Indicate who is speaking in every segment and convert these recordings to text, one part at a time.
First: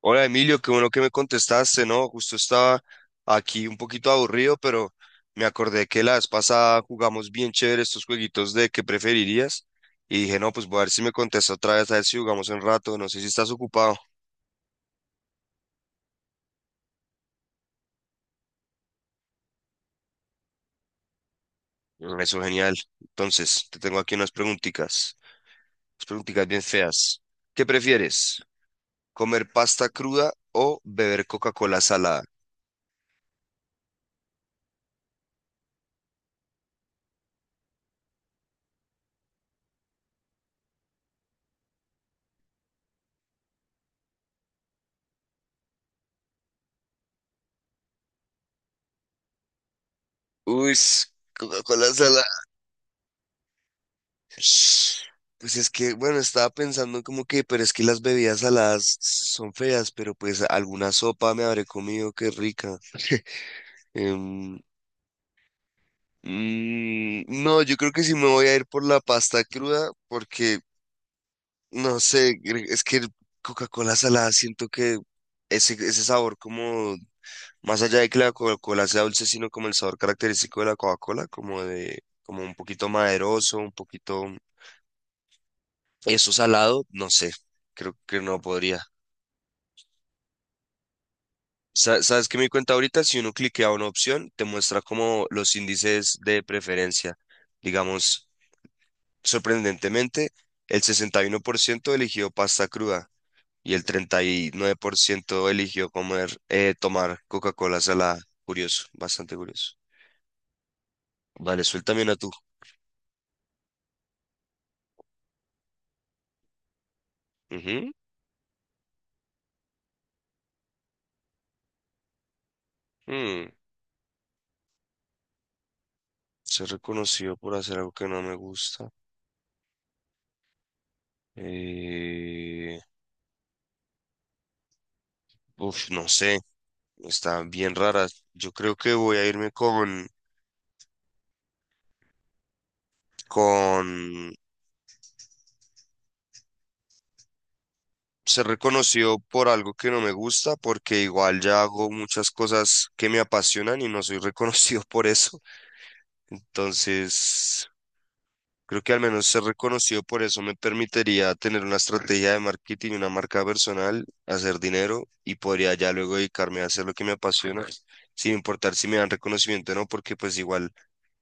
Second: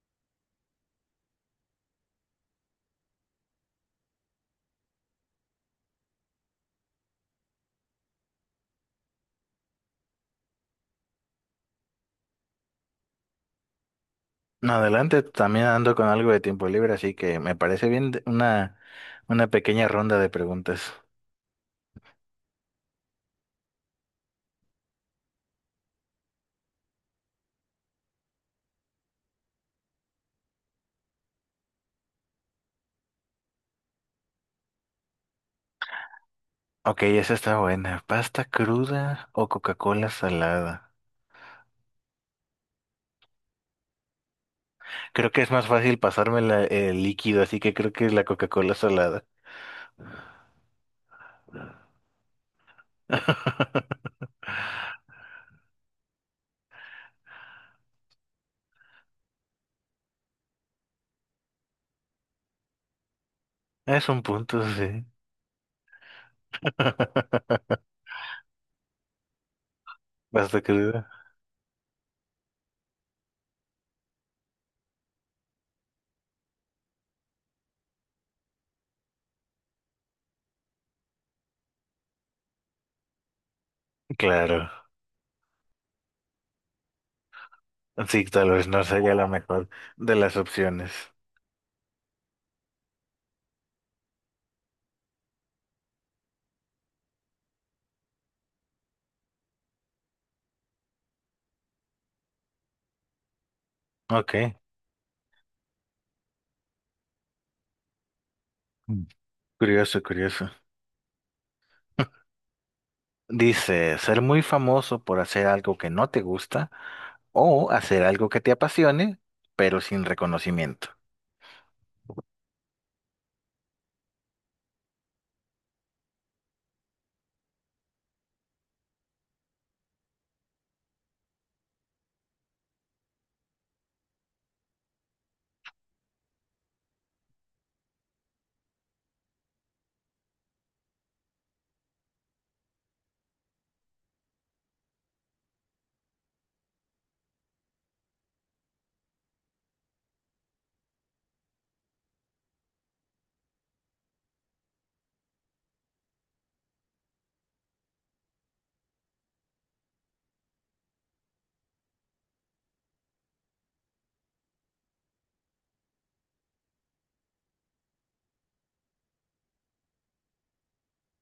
Speaker 1: Hola Emilio, qué bueno que me contestaste, ¿no? Justo estaba aquí un poquito aburrido, pero me acordé que la vez pasada jugamos bien chévere estos jueguitos de qué preferirías y dije, no, pues voy a ver si me contesta otra vez, a ver si jugamos un rato, no sé si estás ocupado.
Speaker 2: No, adelante, también ando con algo de tiempo libre, así que me parece bien una pequeña ronda de preguntas.
Speaker 1: Eso genial. Entonces, te tengo aquí unas preguntitas bien feas. ¿Qué prefieres? ¿Comer pasta cruda o beber Coca-Cola salada?
Speaker 2: Ok, esa está buena. ¿Pasta cruda o Coca-Cola salada? Creo que es más fácil pasarme el líquido, así que creo que es la Coca-Cola salada.
Speaker 1: Uy, Coca-Cola salada. Pues es que, bueno, estaba pensando como que, pero es que las bebidas saladas son feas, pero pues alguna sopa me habré comido, qué rica.
Speaker 2: Es un
Speaker 1: Em,
Speaker 2: punto, sí.
Speaker 1: no, yo creo que sí me voy a ir por la pasta cruda, porque,
Speaker 2: ¿Pasta cruda?
Speaker 1: no sé, es que el Coca-Cola salada siento que ese sabor como, más allá de que la Coca-Cola sea dulce, sino como el sabor característico de la Coca-Cola, como de, como un poquito maderoso, un poquito
Speaker 2: Claro.
Speaker 1: eso salado, no sé, creo que
Speaker 2: Sí,
Speaker 1: no
Speaker 2: tal vez
Speaker 1: podría.
Speaker 2: no sería la mejor de las opciones.
Speaker 1: ¿Sabes qué me di cuenta ahorita? Si uno cliquea una opción, te muestra como los índices de preferencia. Digamos, sorprendentemente, el 61% eligió pasta cruda y el
Speaker 2: Ok.
Speaker 1: 39% eligió tomar Coca-Cola salada. Curioso,
Speaker 2: Mm.
Speaker 1: bastante curioso.
Speaker 2: Curioso, curioso.
Speaker 1: Vale, suéltame una tú.
Speaker 2: Dice, ser muy famoso por hacer algo que no te gusta o
Speaker 1: Ujú.
Speaker 2: hacer algo que te apasione, pero sin reconocimiento.
Speaker 1: Mm, Ser reconocido por hacer algo que no me gusta. Eh, uf, no sé, está bien rara. Yo creo que voy a irme con se reconoció por algo que no me gusta, porque igual ya hago muchas cosas que me apasionan y no soy reconocido por eso. Entonces, creo que al menos ser reconocido por eso me permitiría tener una estrategia de marketing, una marca personal, hacer dinero y podría ya luego dedicarme a hacer lo que me apasiona. Sin importar si me dan reconocimiento o no, porque pues igual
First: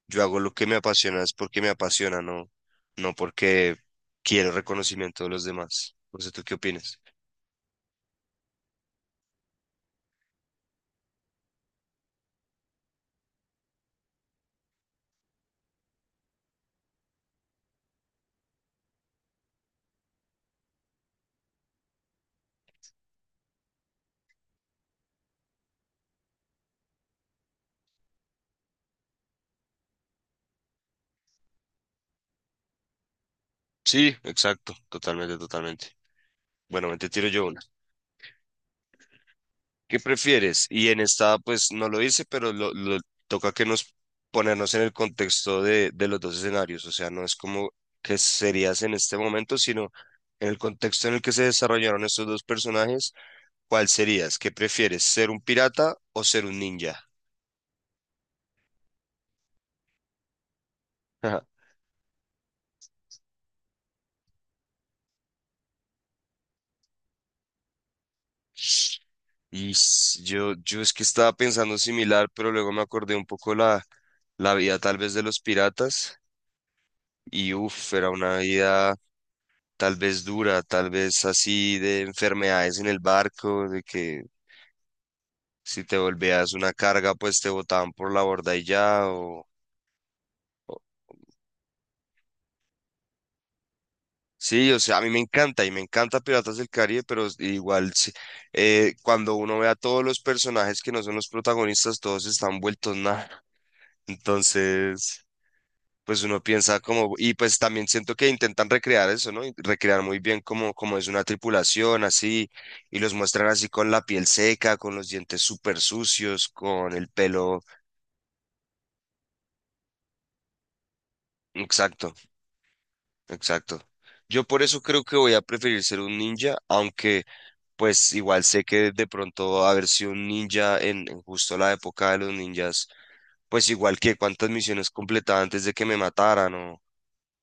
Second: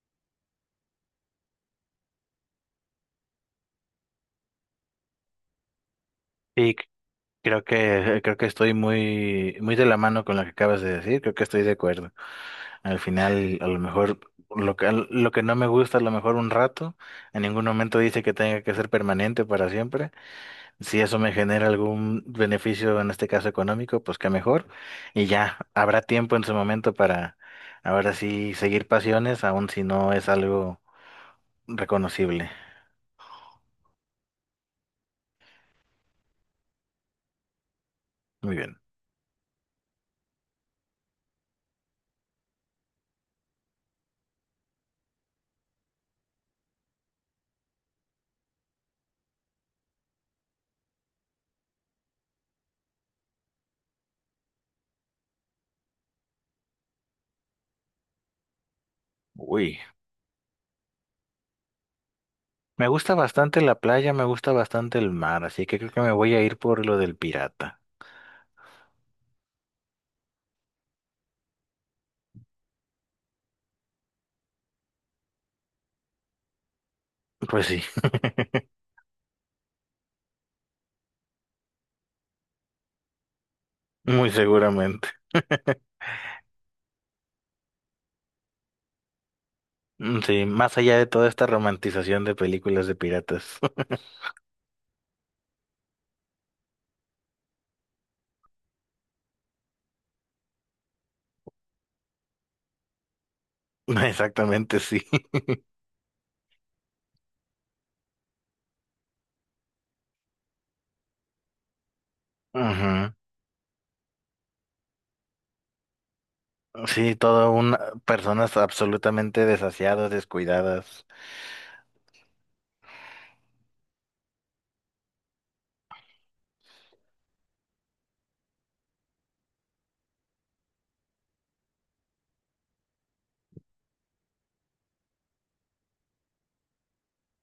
Speaker 1: yo hago lo que me apasiona, es porque me apasiona, no, no porque quiero reconocimiento de los demás. No sé, ¿tú qué
Speaker 2: Y c-
Speaker 1: opinas?
Speaker 2: Creo que, creo que estoy muy, muy de la mano con lo que acabas de decir, creo que estoy de acuerdo. Al final, a lo mejor lo que no me gusta, a lo mejor un rato, en ningún momento dice que tenga que ser permanente para siempre. Si eso me genera algún beneficio, en este caso económico, pues qué mejor. Y ya habrá tiempo en su momento para ahora sí seguir pasiones, aun si no es algo reconocible.
Speaker 1: Sí, exacto, totalmente, totalmente. Bueno, te tiro yo una.
Speaker 2: Muy bien.
Speaker 1: ¿Qué prefieres? Y en esta, pues no lo hice, pero toca que nos ponernos en el contexto de los dos escenarios. O sea, no es como que serías en este momento, sino en el contexto en el que se desarrollaron estos dos personajes, ¿cuál serías? ¿Qué prefieres? ¿Ser un pirata o ser un ninja?
Speaker 2: Uy.
Speaker 1: Ajá.
Speaker 2: Me gusta bastante la playa, me gusta bastante el mar, así que creo que me voy a ir por lo del pirata.
Speaker 1: Y yo es que estaba pensando similar, pero luego me acordé un poco la vida tal vez de los piratas. Y
Speaker 2: Pues sí,
Speaker 1: uff, era una vida tal vez dura, tal vez así de enfermedades en el barco, de que
Speaker 2: muy seguramente.
Speaker 1: si te volvías una carga, pues te botaban por la borda y ya,
Speaker 2: Mm, sí, más
Speaker 1: o-
Speaker 2: allá de toda esta romantización de películas de piratas.
Speaker 1: Sí, o sea, a mí me encanta y me encanta Piratas del Caribe, pero igual sí, cuando uno ve a todos los personajes que no son los protagonistas, todos están vueltos nada.
Speaker 2: Exactamente, sí.
Speaker 1: Entonces, pues uno piensa como, y pues también siento que intentan recrear eso, ¿no? Y recrear muy bien como es una tripulación, así, y los
Speaker 2: Ujú.
Speaker 1: muestran así con la piel seca, con los dientes súper sucios, con el
Speaker 2: Sí, todo
Speaker 1: pelo.
Speaker 2: una, personas absolutamente desasiadas, descuidadas.
Speaker 1: Exacto, exacto. Yo por eso creo que voy a preferir ser un ninja, aunque pues igual sé que de pronto haber sido un ninja en justo la época de los ninjas, pues igual que cuántas misiones completaba antes de que me mataran.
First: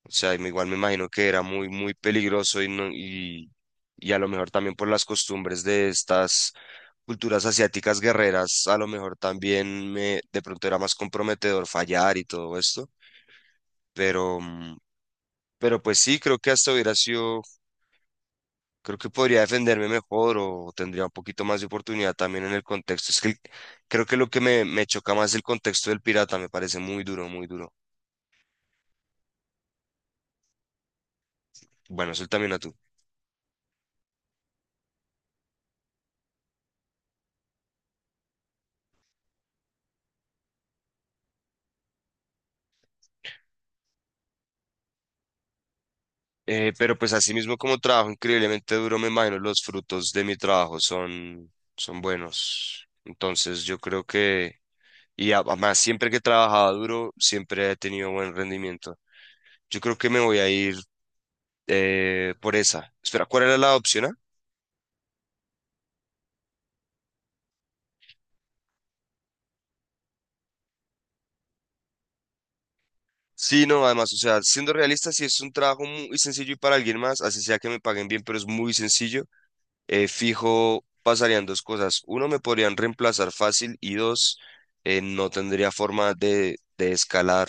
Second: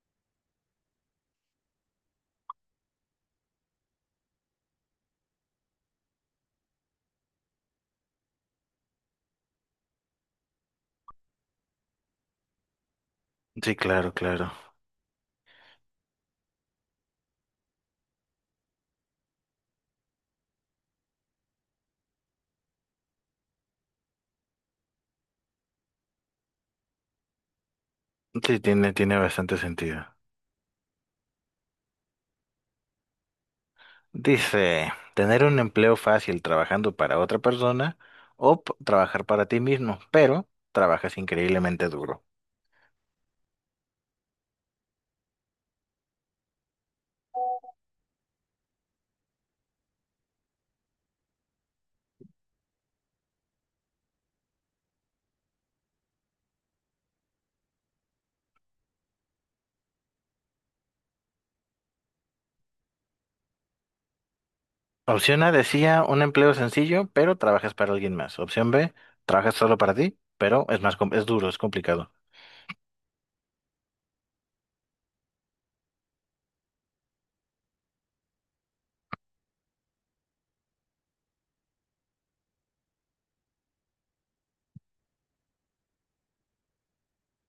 Speaker 1: O sea, y igual me imagino que era muy, muy peligroso y, no, y a lo mejor también por las costumbres de estas culturas asiáticas guerreras, a lo mejor también me, de pronto era más comprometedor fallar y todo esto.
Speaker 2: Sí, claro,
Speaker 1: Pero,
Speaker 2: claro.
Speaker 1: mm, pero pues sí, creo que hasta hubiera sido, creo que podría defenderme mejor o tendría un poquito más de oportunidad también en el contexto. Es que creo que lo que me choca más es el contexto del pirata, me parece muy duro, muy duro.
Speaker 2: Sí, tiene, tiene bastante sentido.
Speaker 1: Bueno, suéltame una tú.
Speaker 2: Dice, tener un empleo fácil trabajando para otra persona o trabajar para ti mismo, pero trabajas increíblemente duro.
Speaker 1: Pero pues así mismo como trabajo increíblemente duro, me imagino los frutos de mi trabajo son buenos. Entonces yo creo que, y además siempre que he trabajado duro, siempre he tenido buen rendimiento. Yo creo que me voy a ir por esa. Espera, ¿cuál era la opción A?
Speaker 2: Opción A decía un empleo sencillo, pero trabajas para alguien más. Opción B, trabajas solo para ti, pero es más, es duro, es complicado.
Speaker 1: Sí, no, además, o sea, siendo realista, si es un trabajo muy sencillo y para alguien más, así sea que me paguen bien, pero es muy sencillo. Fijo pasarían dos cosas. Uno, me podrían reemplazar fácil y dos, no tendría forma de escalar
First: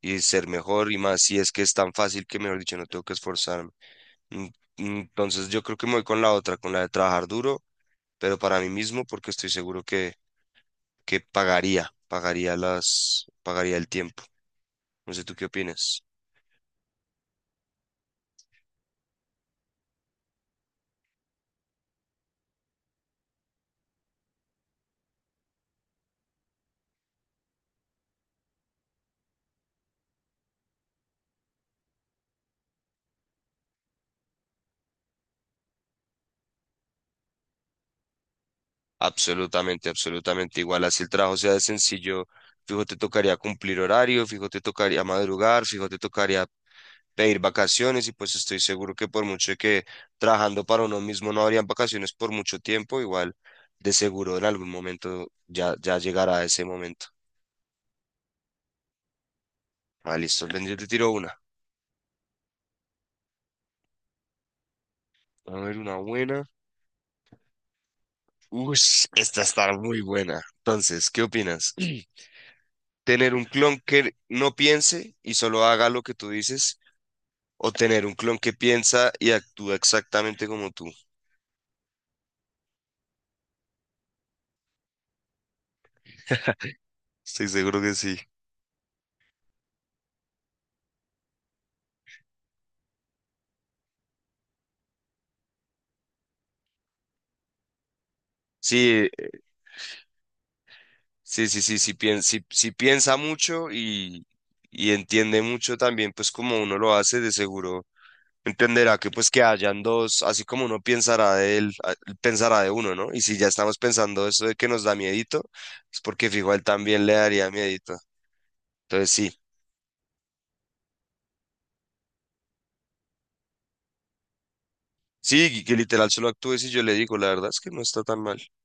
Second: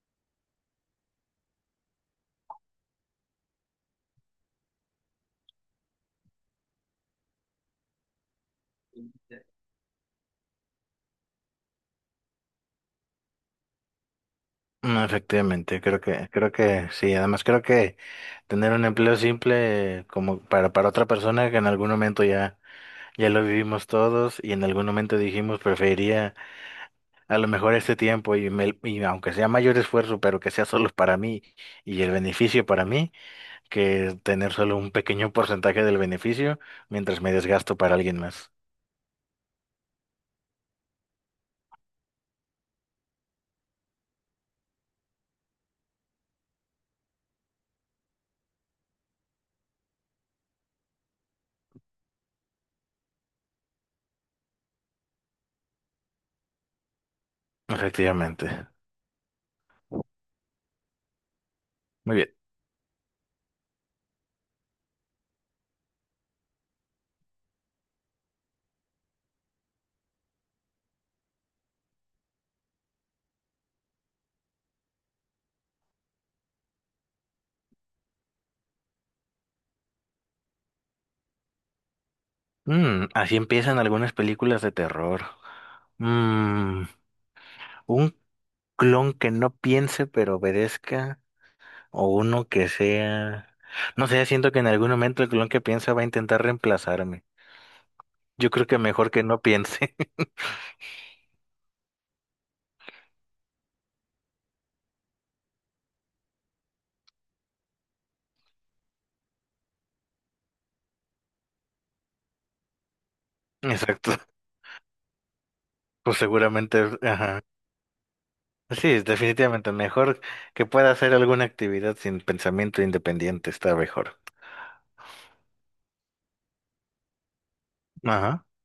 Speaker 1: y ser mejor y más si es que es tan fácil que, mejor dicho, no tengo que esforzarme. Mm, Entonces yo creo que me voy con la otra, con la de trabajar duro, pero para mí mismo porque estoy seguro que pagaría el tiempo.
Speaker 2: No,
Speaker 1: No sé tú qué
Speaker 2: efectivamente,
Speaker 1: opinas.
Speaker 2: creo que sí. Además, creo que tener un empleo simple como para otra persona que en algún momento ya, ya lo vivimos todos y en algún momento dijimos preferiría a lo mejor este tiempo y, y aunque sea mayor esfuerzo, pero que sea solo para mí y el beneficio para mí, que tener solo un pequeño porcentaje del beneficio mientras me desgasto para alguien más.
Speaker 1: Absolutamente, absolutamente igual. Así el trabajo sea de sencillo, fijo te tocaría cumplir horario, fijo te tocaría madrugar, fijo te tocaría pedir vacaciones y pues estoy seguro que por mucho que trabajando para uno mismo no habrían vacaciones por mucho tiempo, igual de seguro en algún momento ya, ya llegará ese momento.
Speaker 2: Efectivamente.
Speaker 1: Ah, listo, ven, yo te tiro una.
Speaker 2: Muy bien.
Speaker 1: A ver, una buena. Uy, esta está muy buena. Entonces, ¿qué opinas? ¿Tener un clon que no piense y solo haga lo que tú dices? ¿O tener un clon que piensa y actúa exactamente como tú?
Speaker 2: Mm, así empiezan algunas películas de terror. Mm,
Speaker 1: Estoy seguro que
Speaker 2: un
Speaker 1: sí.
Speaker 2: clon que no piense pero obedezca, o uno que sea, no sé, siento que en algún momento el clon que piensa va a intentar reemplazarme. Yo creo que
Speaker 1: Sí,
Speaker 2: mejor que no piense.
Speaker 1: sí, sí, sí, sí, sí piensa mucho y entiende mucho también, pues como uno lo hace, de seguro entenderá que pues que hayan dos, así como uno pensará de él, él pensará de uno, ¿no? Y si ya estamos
Speaker 2: Exacto.
Speaker 1: pensando eso de que nos da miedito, es
Speaker 2: Pues
Speaker 1: porque fijo, a él
Speaker 2: seguramente,
Speaker 1: también le
Speaker 2: ajá.
Speaker 1: daría miedito.
Speaker 2: Sí, es
Speaker 1: Entonces sí,
Speaker 2: definitivamente mejor que pueda hacer alguna actividad sin pensamiento independiente, está mejor.
Speaker 1: sí, que literal solo actúe si yo le digo, la verdad es que no está tan mal.
Speaker 2: Ajá,
Speaker 1: O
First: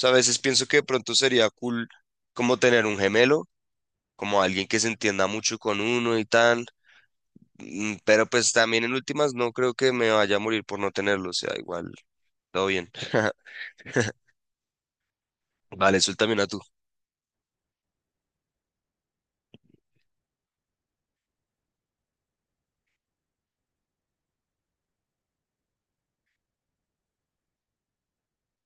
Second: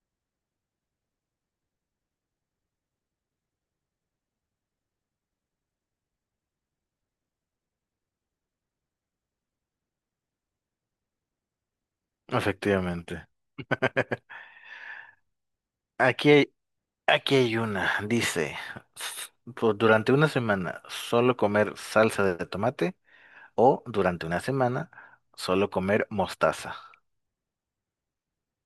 Speaker 1: sea, a veces pienso que de pronto sería cool como tener un gemelo, como alguien que se entienda mucho con uno y tal. Pero pues también en últimas no creo que me vaya a morir por no tenerlo, o sea, igual, todo bien.
Speaker 2: efectivamente.
Speaker 1: Vale,
Speaker 2: Aquí
Speaker 1: también a
Speaker 2: hay,
Speaker 1: tú.
Speaker 2: aquí hay una, dice, durante una semana solo comer salsa de tomate, o durante una semana, solo comer mostaza.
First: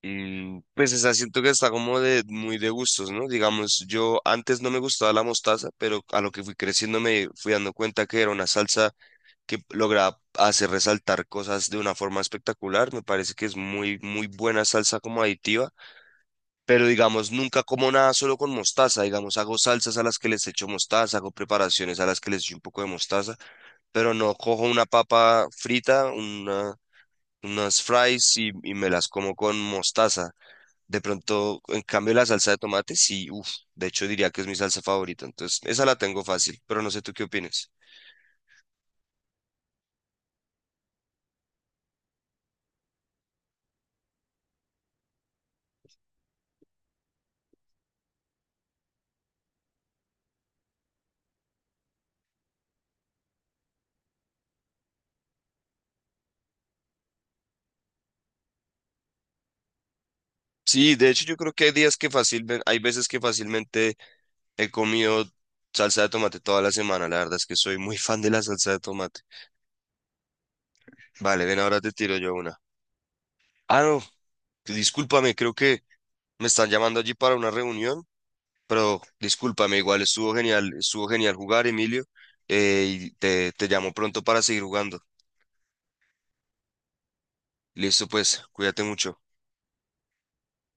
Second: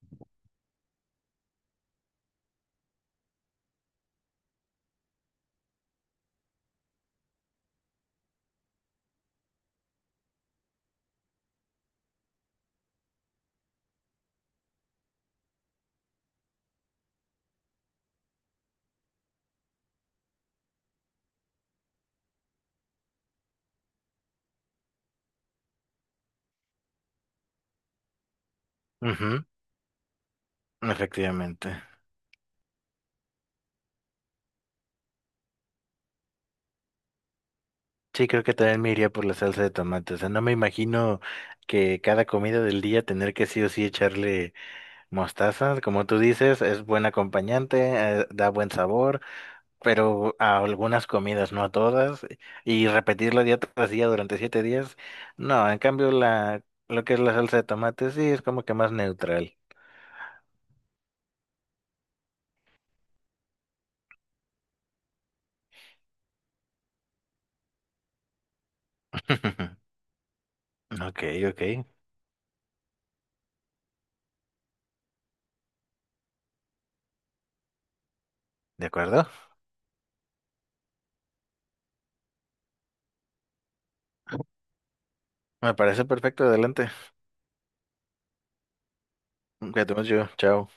Speaker 1: Pues esa siento que está como de muy de gustos, ¿no? Digamos, yo antes no me gustaba la mostaza, pero a lo que fui creciendo me fui dando cuenta que era una salsa que lograba hacer resaltar cosas de una forma espectacular. Me parece que es muy, muy buena salsa como aditiva, pero digamos, nunca como nada solo con mostaza. Digamos, hago salsas a las que les echo mostaza, hago preparaciones a las que les echo un poco de mostaza pero no cojo una papa frita, unas fries y me las como
Speaker 2: Ujú,
Speaker 1: con mostaza. De pronto, en
Speaker 2: efectivamente.
Speaker 1: cambio, la salsa de tomate, sí, uff, de hecho diría que es mi salsa favorita, entonces esa la tengo fácil, pero no sé tú qué opinas.
Speaker 2: Sí, creo que también me iría por la salsa de tomate. O sea, no me imagino que cada comida del día tener que sí o sí echarle mostaza. Como tú dices, es buen acompañante, da buen sabor, pero a algunas comidas, no a todas. Y repetirlo día tras día durante 7 días. No, en cambio, la, lo que es la salsa de tomate sí es como que más neutral.
Speaker 1: Sí, de hecho yo creo que hay días que fácilmente, hay veces que fácilmente he comido salsa de tomate toda la semana, la verdad es que soy muy fan de la salsa de tomate.
Speaker 2: Ok,
Speaker 1: Vale, ven,
Speaker 2: ok,
Speaker 1: ahora te tiro yo una. Ah, no, discúlpame, creo que me están llamando allí para una reunión.
Speaker 2: ¿de
Speaker 1: Pero
Speaker 2: acuerdo?
Speaker 1: discúlpame, igual estuvo genial jugar, Emilio, y te llamo pronto para seguir jugando.
Speaker 2: Me parece perfecto, adelante.
Speaker 1: Listo, pues, cuídate mucho.
Speaker 2: Cuídate mucho, chao.